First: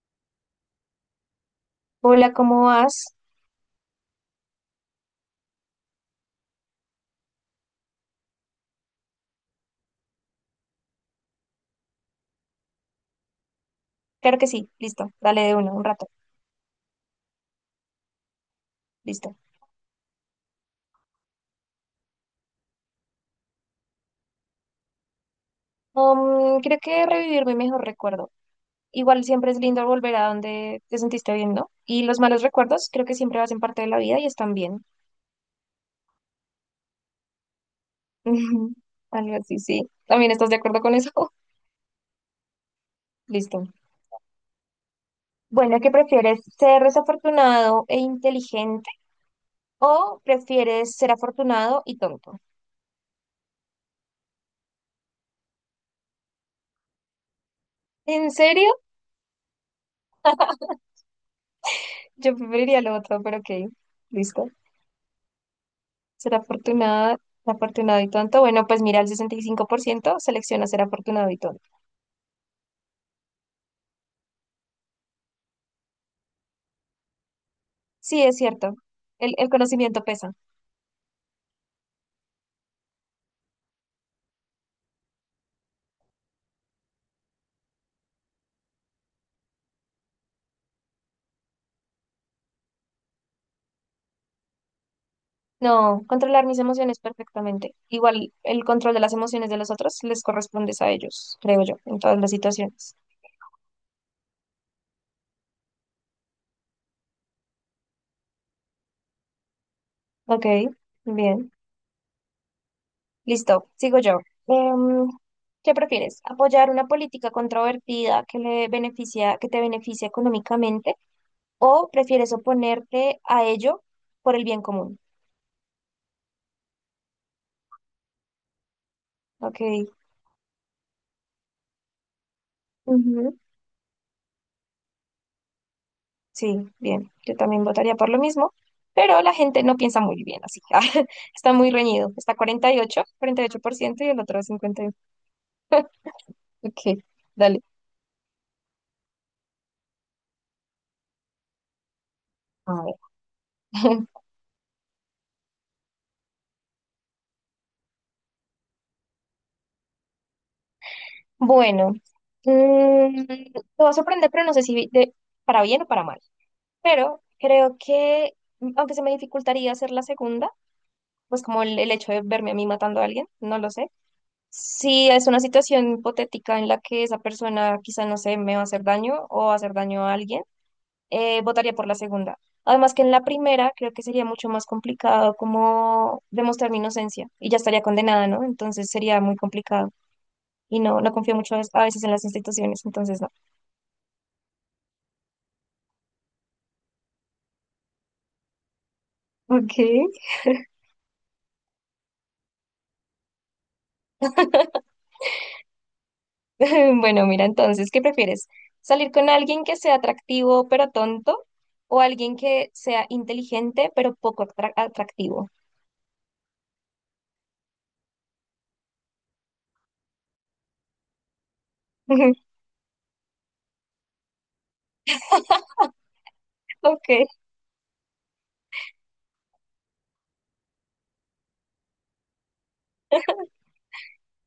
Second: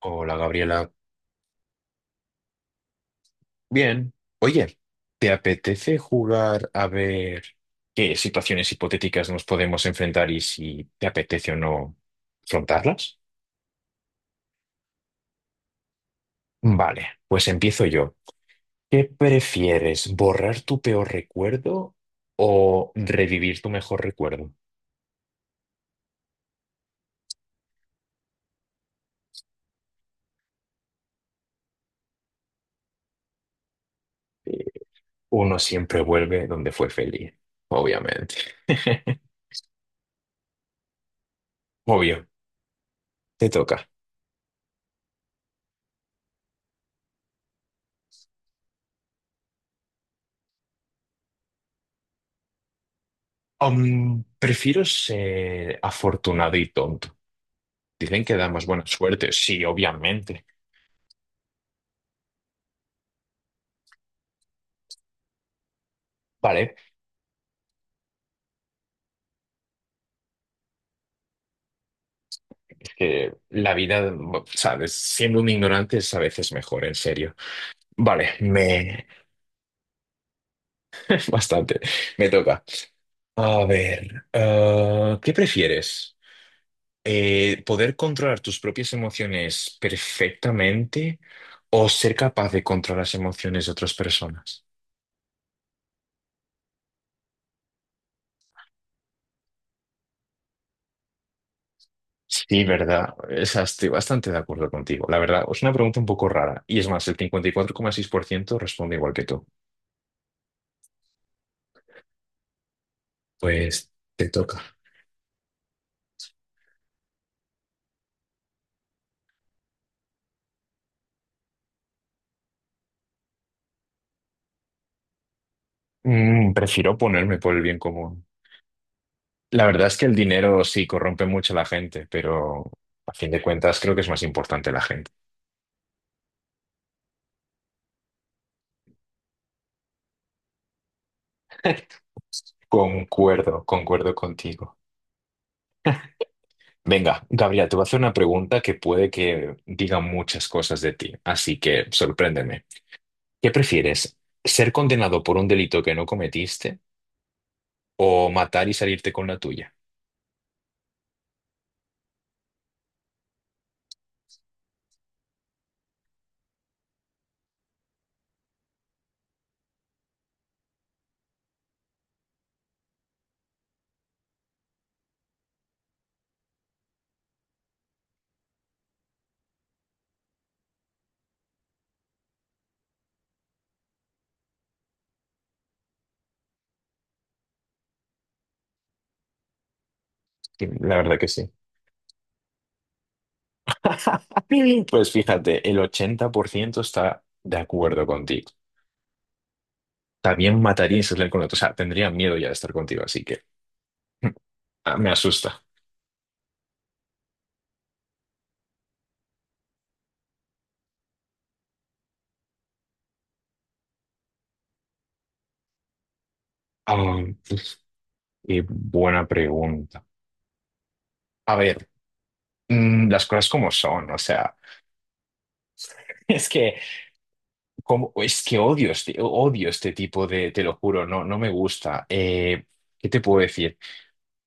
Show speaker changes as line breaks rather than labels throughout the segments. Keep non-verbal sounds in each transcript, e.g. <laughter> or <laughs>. Hola Gabriela.
Hola, ¿cómo vas?
Bien. Oye, ¿te apetece jugar a ver qué situaciones hipotéticas nos podemos enfrentar y si te apetece o no afrontarlas?
Claro que sí, listo, dale de uno, un rato,
Vale, pues empiezo yo. ¿Qué
listo.
prefieres, borrar tu peor recuerdo o revivir tu mejor recuerdo?
Creo que revivir mi mejor recuerdo. Igual siempre es lindo volver a donde te sentiste bien, ¿no? Y los malos recuerdos creo que siempre hacen parte de la vida y están
Eh,
bien.
Uno siempre vuelve donde fue feliz, obviamente.
<laughs>
<laughs>
Algo así, sí. ¿También estás de acuerdo con eso?
Obvio,
<laughs>
te
Listo.
toca.
Bueno, ¿qué prefieres? ¿Ser desafortunado e inteligente o prefieres ser afortunado y tonto?
Prefiero ser afortunado y tonto. Dicen
¿En
que da más
serio?
buena suerte, sí, obviamente.
Yo preferiría lo otro, pero ok, listo. Ser
Vale,
afortunada, afortunado y tonto. Bueno, pues mira, el 65% selecciona ser afortunado y tonto.
es que la vida, sabes, siendo un ignorante es a veces mejor, en serio.
Sí,
Vale,
es cierto.
me...
El conocimiento pesa.
<laughs> Bastante, me toca. A ver, ah, ¿qué prefieres? ¿Poder controlar tus propias emociones perfectamente o ser capaz de controlar las emociones de otras personas?
No, controlar mis emociones perfectamente. Igual el control de las emociones de los otros les corresponde a ellos, creo yo, en todas las
Sí,
situaciones.
verdad. Esa estoy bastante de acuerdo contigo. La verdad, es una pregunta un poco rara. Y es más, el 54,6% responde igual que tú.
Ok, bien. Listo,
Pues
sigo yo.
te toca.
Em, ¿Qué prefieres? ¿Apoyar una política controvertida que le beneficia, que te beneficia económicamente o prefieres oponerte a ello por el bien común?
Prefiero ponerme por el bien común.
Ok.
La verdad es que el dinero sí corrompe mucho a la gente, pero a fin
Ujú.
de cuentas creo que es más importante la gente.
Sí, bien, yo también votaría por lo mismo, pero la gente no piensa muy bien así. <laughs> Ah, está muy reñido. Está cuarenta y ocho cuarenta y ocho
Concuerdo,
por ciento y
concuerdo
el otro
contigo.
51. Ok,
Venga,
dale.
Gabriela, te voy a hacer una pregunta que puede que diga muchas cosas de ti, así que sorpréndeme.
A ver.
¿Qué
<laughs>
prefieres? ¿Ser condenado por un delito que no cometiste o matar y salirte con la tuya?
Bueno, mm, te va a sorprender, pero no sé si de- para bien o para mal. Pero creo que, aunque se me dificultaría hacer la segunda, pues como el hecho de verme a mí matando a alguien, no lo sé. Si es una situación hipotética en la que esa persona quizá, no sé, me va a hacer daño o va a hacer daño a alguien votaría por la segunda. Además que en la primera creo que sería mucho más complicado como demostrar mi inocencia y ya estaría condenada, ¿no? Entonces sería muy complicado
Sí,
y
la
no, no
verdad que
confío
sí.
mucho a veces en las instituciones, entonces no.
<laughs> Pues fíjate, el 80% está de acuerdo contigo.
Ok.
También mataría y se saldría con otro. O sea, tendría miedo ya de estar contigo, así que <laughs> ah, me asusta.
<laughs> Bueno, mira, entonces, ¿qué prefieres? ¿Salir con alguien que sea atractivo pero tonto o alguien que sea inteligente pero poco atractivo?
Ah, qué buena pregunta. A ver,
<laughs>
las cosas como son, o sea, <laughs> es que,
Ok,
como, es que odio este tipo de, te lo juro, no, no me gusta. ¿Qué te puedo decir?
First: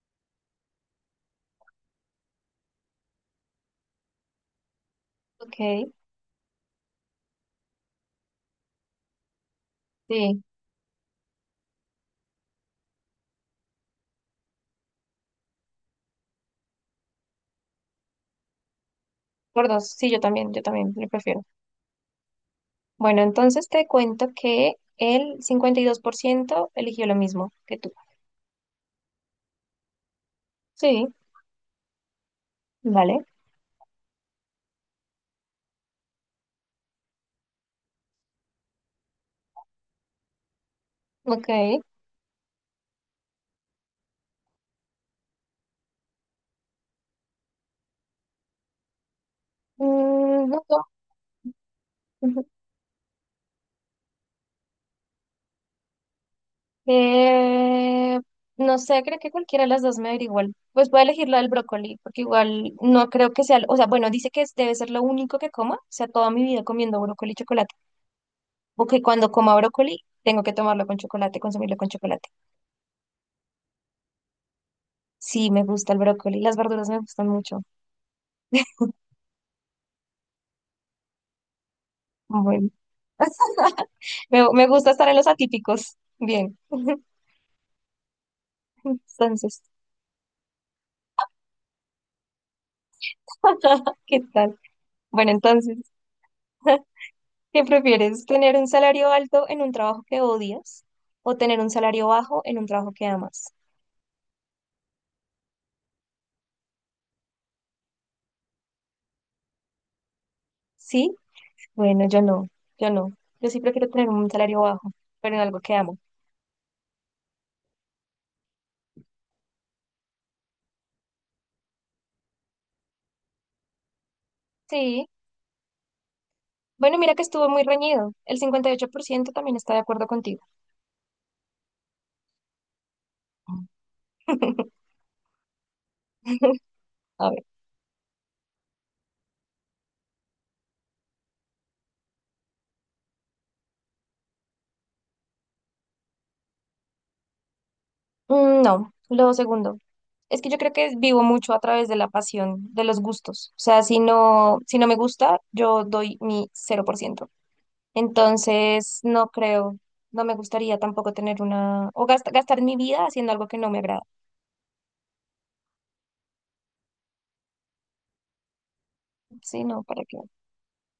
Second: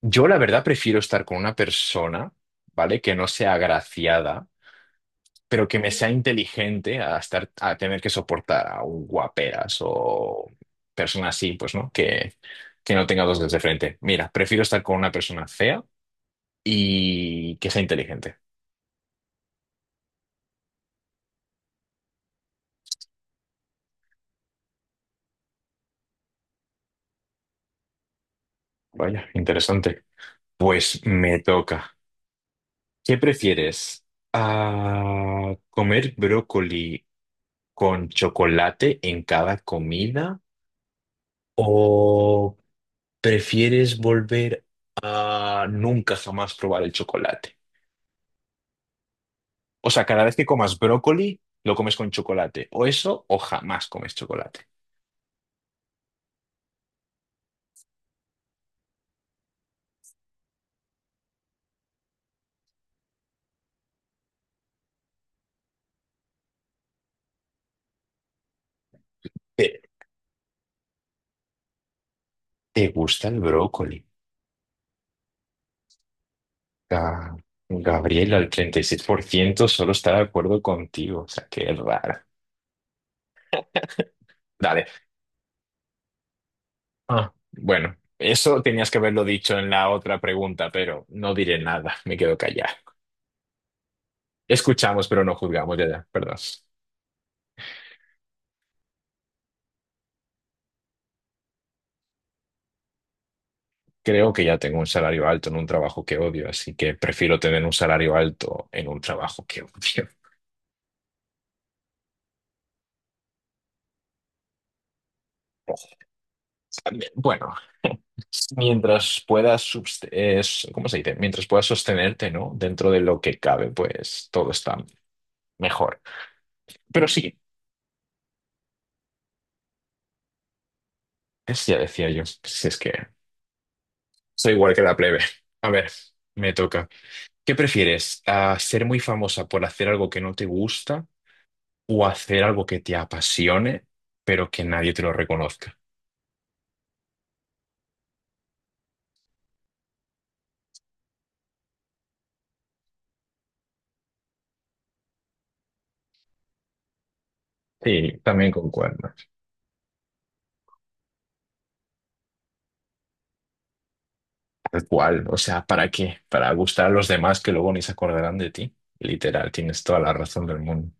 Yo la verdad prefiero estar con una persona, ¿vale? Que no sea agraciada pero que me
ok,
sea inteligente a estar, a tener que soportar a un guaperas
sí,
o persona así, pues, ¿no? Que no tenga dos dedos de frente. Mira, prefiero estar con una persona fea y que sea inteligente.
por dos, sí, yo también, lo prefiero. Bueno, entonces te cuento que el 52% eligió lo mismo que tú.
Vaya, interesante. Pues
Sí,
me toca. ¿Qué
vale.
prefieres? ¿Comer brócoli con chocolate en cada comida?
Ok.
¿O prefieres volver a nunca jamás probar el chocolate? O sea, cada vez
Mm,
que
no,
comas
no.
brócoli, lo comes con
Ujú.
chocolate. O eso, o jamás comes chocolate.
Eh, no sé, creo que cualquiera de las dos me daría igual. Pues voy a elegir la del brócoli, porque igual no creo que sea, o sea, bueno, dice que es- debe ser lo único que coma, o sea, toda mi vida comiendo brócoli y chocolate, o que cuando coma
¿Te,
brócoli tengo que tomarlo con chocolate, consumirlo con chocolate.
¿Te gusta el brócoli?
Sí, me gusta el brócoli, las verduras me gustan
Ga-
mucho.
Gabriela, el 36% solo está de acuerdo contigo. O sea, qué raro.
Bueno. <laughs> Me
Dale.
gusta estar en los atípicos. Bien. <laughs>
Ah, bueno, eso tenías que haberlo dicho
Entonces,
en la otra pregunta, pero no diré nada. Me quedo callado.
<laughs> ¿qué tal?
Escuchamos, pero
Bueno,
no juzgamos.
entonces,
Ya, ya, perdón.
<laughs> ¿qué prefieres? ¿Tener un salario alto en un trabajo que odias o tener un salario bajo en un trabajo que amas?
Creo que ya tengo un salario alto en un trabajo que odio, así que prefiero tener un salario alto en un trabajo que odio.
¿Sí? Bueno, yo no, yo no. Yo sí prefiero tener un salario bajo, pero en algo que amo.
<laughs> También, bueno. Mientras puedas, ¿cómo se dice? Mientras puedas sostenerte, ¿no? Dentro de lo que cabe, pues todo está
Sí.
mejor.
Bueno,
Pero
mira que
sí,
estuvo muy reñido. El 58% también está de acuerdo contigo.
ya decía yo, si es que soy igual que
<laughs>
la plebe. A ver, me toca.
A
¿Qué prefieres? ¿A ¿Ser muy famosa por hacer algo que no te gusta o hacer algo que te apasione, pero que nadie te lo reconozca?
Mm, no, lo segundo. Es que yo creo que vivo mucho a través de la pasión, de los gustos. O sea, si no me gusta, yo doy mi 0%.
Sí, también
Entonces,
concuerdo.
no creo, no me gustaría tampoco tener una, o gastar mi vida haciendo algo que no me agrada.
Tal cual, o sea, ¿para qué? Para gustar a los demás que luego ni se acordarán de ti. Literal,
Sí,
tienes
no,
toda
¿para
la
qué?
razón del mundo.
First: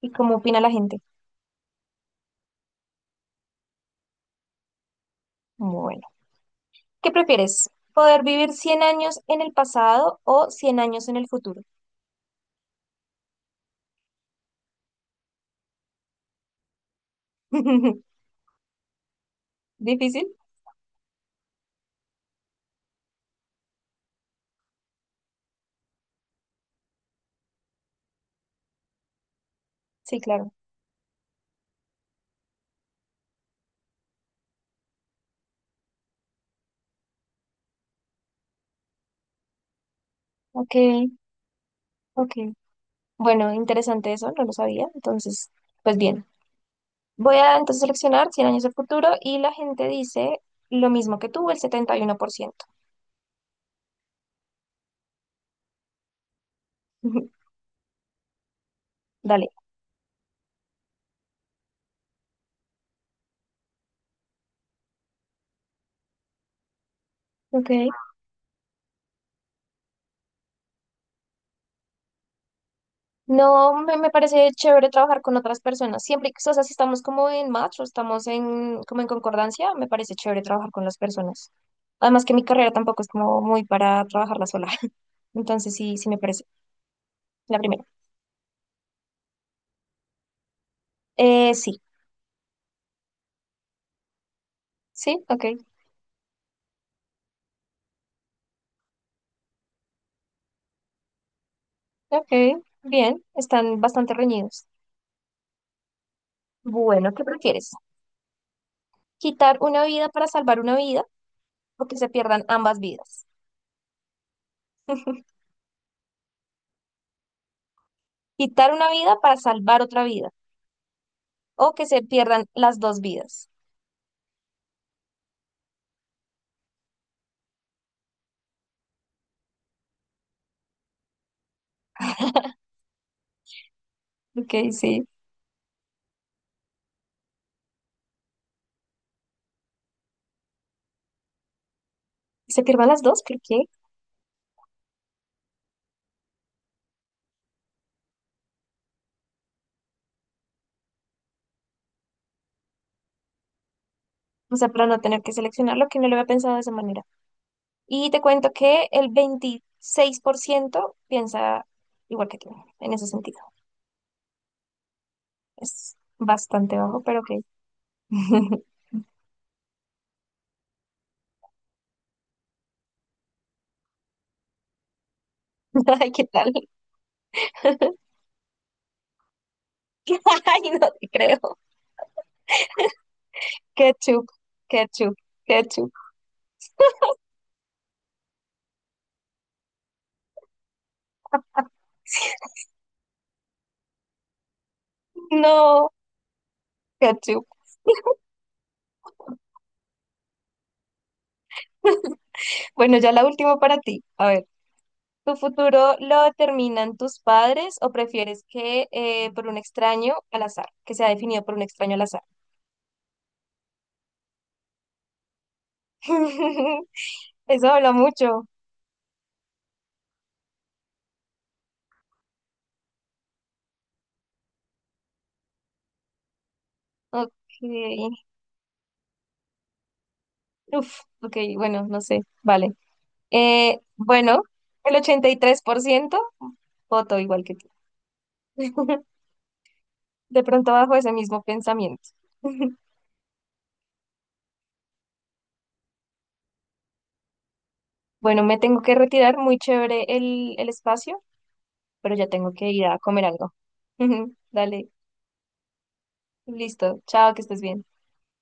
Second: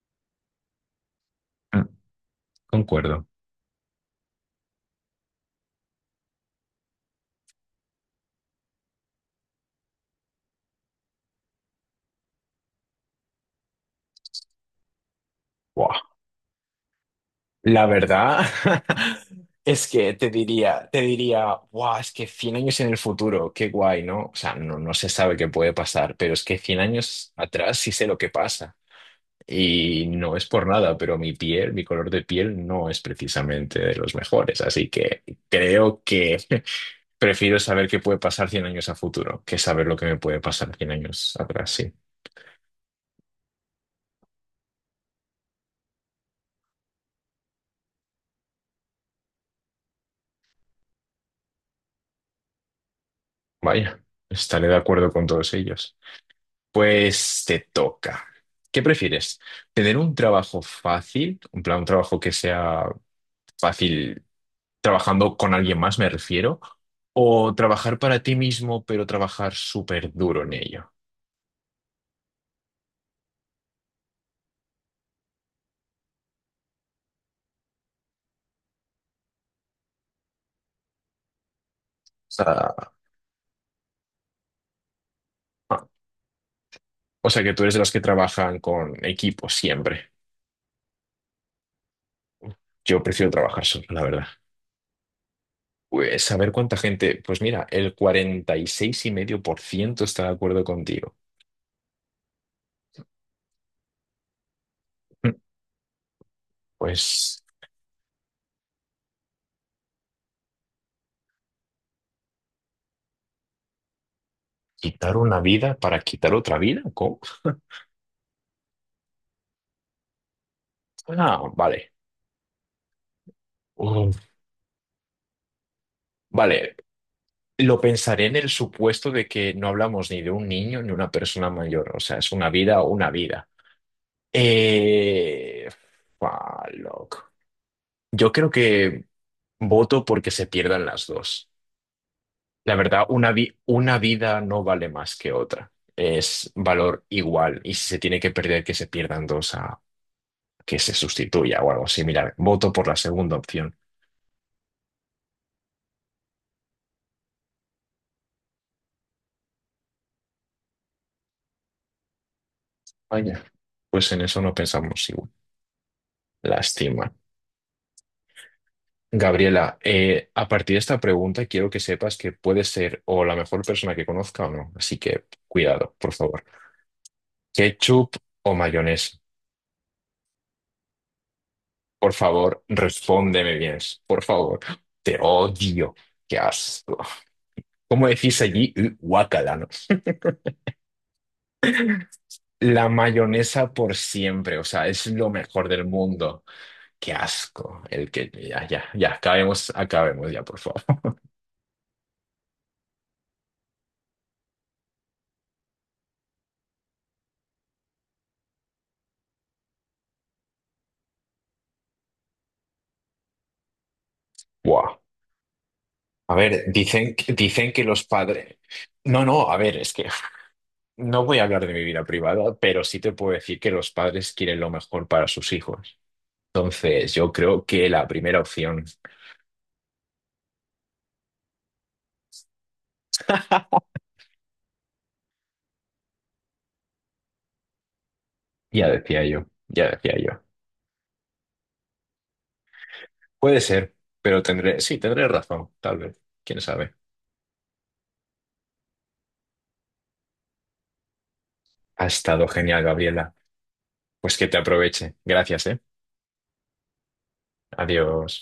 ¿Y cómo opina la gente?
Concuerdo.
Bueno, ¿qué prefieres? ¿Poder vivir 100 años en el pasado o 100 años en el futuro?
Buah, la
<laughs>
verdad <laughs> es que
¿Difícil?
te diría, guau, es que 100 años en el futuro, qué guay, ¿no? O sea, no, no se sabe qué puede pasar, pero es que 100 años atrás sí sé lo que pasa. Y
Sí,
no es
claro.
por nada, pero mi color de piel no es precisamente de los mejores. Así que creo que <laughs> prefiero saber qué puede pasar 100 años a futuro que saber lo que me puede
Ok,
pasar 100 años atrás, sí.
ok. Bueno, interesante eso, no lo sabía. Entonces, pues bien, voy a entonces seleccionar 100 años del futuro y la gente dice lo mismo que tú, el 71%.
Vaya, estaré de acuerdo con todos ellos. Pues
<laughs>
te toca. ¿Qué prefieres?
Dale.
¿Tener un trabajo fácil, un plan, un trabajo que sea fácil trabajando con alguien más, me refiero, o
Ok,
trabajar para ti mismo, pero trabajar súper duro en ello?
no, me parece chévere trabajar con otras personas. Siempre, que- o sea, si estamos como en match o estamos en, como en concordancia, me parece chévere trabajar con las personas.
O
Además que mi carrera
sea,
tampoco es como muy para trabajarla sola. <laughs> Entonces
ah,
sí, sí me parece.
o sea, que
La
tú eres de
primera.
los que trabajan con equipo siempre.
Sí,
Yo prefiero trabajar solo, la verdad.
sí, ok,
Pues saber cuánta gente, pues mira, el 46,5% está de acuerdo contigo.
ok, bien, están bastante reñidos.
Mm,
Bueno, ¿qué
Pues
prefieres? ¿Quitar una vida para salvar una vida o que se pierdan ambas vidas?
quitar una vida para quitar otra vida, ¿cómo?
¿Quitar una vida para salvar otra vida
Ah,
o que
vale.
se pierdan las dos vidas?
Uf. Vale, lo pensaré en el supuesto de que no hablamos ni de un niño ni una persona mayor. O sea, es una vida o una vida.
Ok, sí.
Eh... Fua, loco. Yo creo que voto porque se pierdan las dos.
¿Se
La
pierdan las
verdad,
dos? ¿Por qué?
una vida no vale más que otra. Es valor igual. Y si se tiene que perder, que se pierdan dos a que se sustituya o algo similar. Voto por la segunda opción.
O sea, para no tener que seleccionar lo que no lo había pensado de esa manera. Y te cuento que el 26% piensa igual que tú, en ese sentido.
Vaya. Pues en eso no pensamos igual.
Es bastante bajo,
Lástima.
pero ok. <laughs>
Gabriela, a partir de esta pregunta quiero que sepas que puedes ser o la mejor persona que conozca o no. Así que cuidado, por
Ay, ¿qué
favor.
tal? <laughs>
¿Ketchup o mayonesa?
Ay, no te creo.
Por favor, respóndeme bien. Por
Ketchup,
favor,
ketchup,
te
ketchup.
odio. Qué asco. ¿Cómo decís allí? Guácala, ¿no? La mayonesa por siempre, o sea, es lo mejor del
No.
mundo. Qué
Ketchup.
asco. El que ya, ya, ya, acabemos, acabemos ya, por favor.
<laughs> Bueno, ya la última para ti. A ver, ¿tu futuro lo determinan tus padres o prefieres que por un extraño al azar, que sea definido por un extraño al azar?
Guau. A ver,
<laughs>
dicen,
Eso
dicen que
habla
los
mucho.
padres. No, no, a ver, es que no voy a hablar de mi vida privada, pero sí te puedo decir que los padres quieren lo mejor para sus hijos. Entonces,
Ok.
yo creo que la primera opción,
Uf, ok, bueno, no sé. Vale.
<laughs>
Bueno, el 83% voto igual que tú.
ya
<laughs>
decía yo, ya decía yo.
De pronto bajo ese mismo pensamiento. <laughs>
Puede ser, pero tendré, sí, tendré razón, tal vez. ¿Quién sabe?
Bueno, me tengo que retirar. Muy chévere el espacio,
Ha
pero ya
estado
tengo que
genial,
ir a comer
Gabriela.
algo. <laughs>
Pues que te
Dale,
aproveche. Gracias, ¿eh?
listo. Chao, que estés bien.
Adiós.